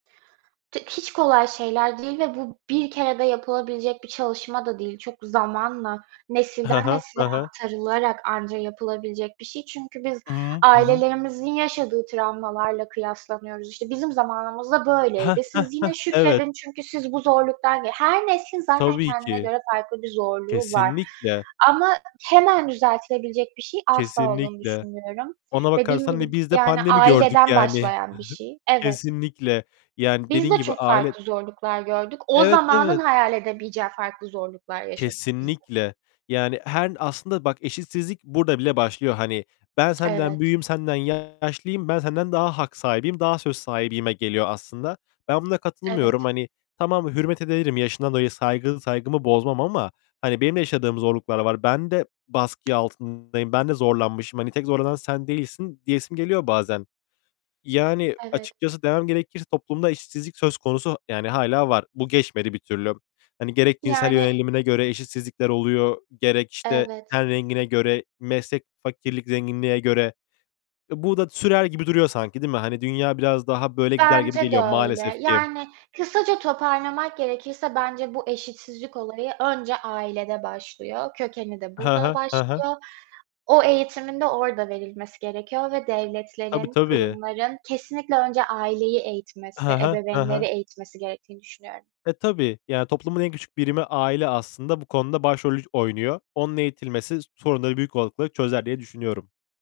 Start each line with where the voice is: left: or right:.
right: T hiç kolay şeyler değil ve bu bir kerede yapılabilecek bir çalışma da değil. Çok zamanla,
left: He
right: nesilden
left: he. He
right: nesile
left: he.
right: aktarılarak anca yapılabilecek bir şey. Çünkü biz
left: Hı hı. Hı hı.
right: ailelerimizin yaşadığı travmalarla kıyaslanıyoruz. İşte, "Bizim zamanımızda
left: Heh,
right: böyleydi.
left: heh,
right: Siz
left: heh,
right: yine
left: evet.
right: şükredin çünkü siz bu zorluktan" Her neslin zaten
left: Tabii
right: kendine
left: ki.
right: göre farklı bir zorluğu var
left: Kesinlikle.
right: ama hemen düzeltilebilecek bir şey asla olduğunu
left: Kesinlikle.
right: düşünmüyorum.
left: Ona
right: Dediğim
left: bakarsan da
right: gibi,
left: biz de
right: yani,
left: pandemi gördük
right: aileden
left: yani.
right: başlayan bir şey. Evet.
left: Kesinlikle. Yani
right: Biz
left: dediğin
right: de
left: gibi
right: çok
left: aile
right: farklı zorluklar gördük. O
left: Evet,
right: zamanın
left: evet.
right: hayal edemeyeceği farklı zorluklar yaşadık biz de.
left: Kesinlikle. Yani her aslında bak, eşitsizlik burada bile başlıyor hani. Ben senden
right: Evet.
left: büyüğüm, senden yaşlıyım, ben senden daha hak sahibiyim, daha söz sahibiyime geliyor aslında. Ben buna katılmıyorum.
right: Evet.
left: Hani, tamam hürmet ederim yaşından dolayı saygı saygımı bozmam ama, hani benim de yaşadığım zorluklar var. Ben de baskı altındayım, ben de zorlanmışım. Hani, "Tek zorlanan sen değilsin." diyesim geliyor bazen. Yani,
right: Evet.
left: açıkçası demem gerekirse toplumda eşitsizlik söz konusu, yani hâlâ var. Bu geçmedi bir türlü. Hani, gerek cinsel
right: Yani
left: yönelimine göre eşitsizlikler oluyor, gerek işte,
right: Evet.
left: ten rengine göre, meslek, fakirlik, zenginliğe göre. E, bu da sürer gibi duruyor sanki, değil mi? Hani, dünya biraz daha böyle gider gibi
right: Bence de
left: geliyor maalesef
right: öyle.
left: ki.
right: Yani, kısaca toparlamak gerekirse bence bu eşitsizlik olayı önce ailede başlıyor, kökeni de
left: He
right: burada
left: he. He he.
right: başlıyor. O eğitimin de orada verilmesi gerekiyor ve
left: Tabii,
right: devletlerin,
left: tabii.
right: kurumların kesinlikle önce aileyi
left: He
right: eğitmesi,
left: he. He he.
right: ebeveynleri eğitmesi gerektiğini düşünüyorum.
left: E, tabii. Yani, toplumun en küçük birimi aile aslında bu konuda başrolü oynuyor. Onun eğitilmesi sorunları büyük olasılıkla çözer diye düşünüyorum.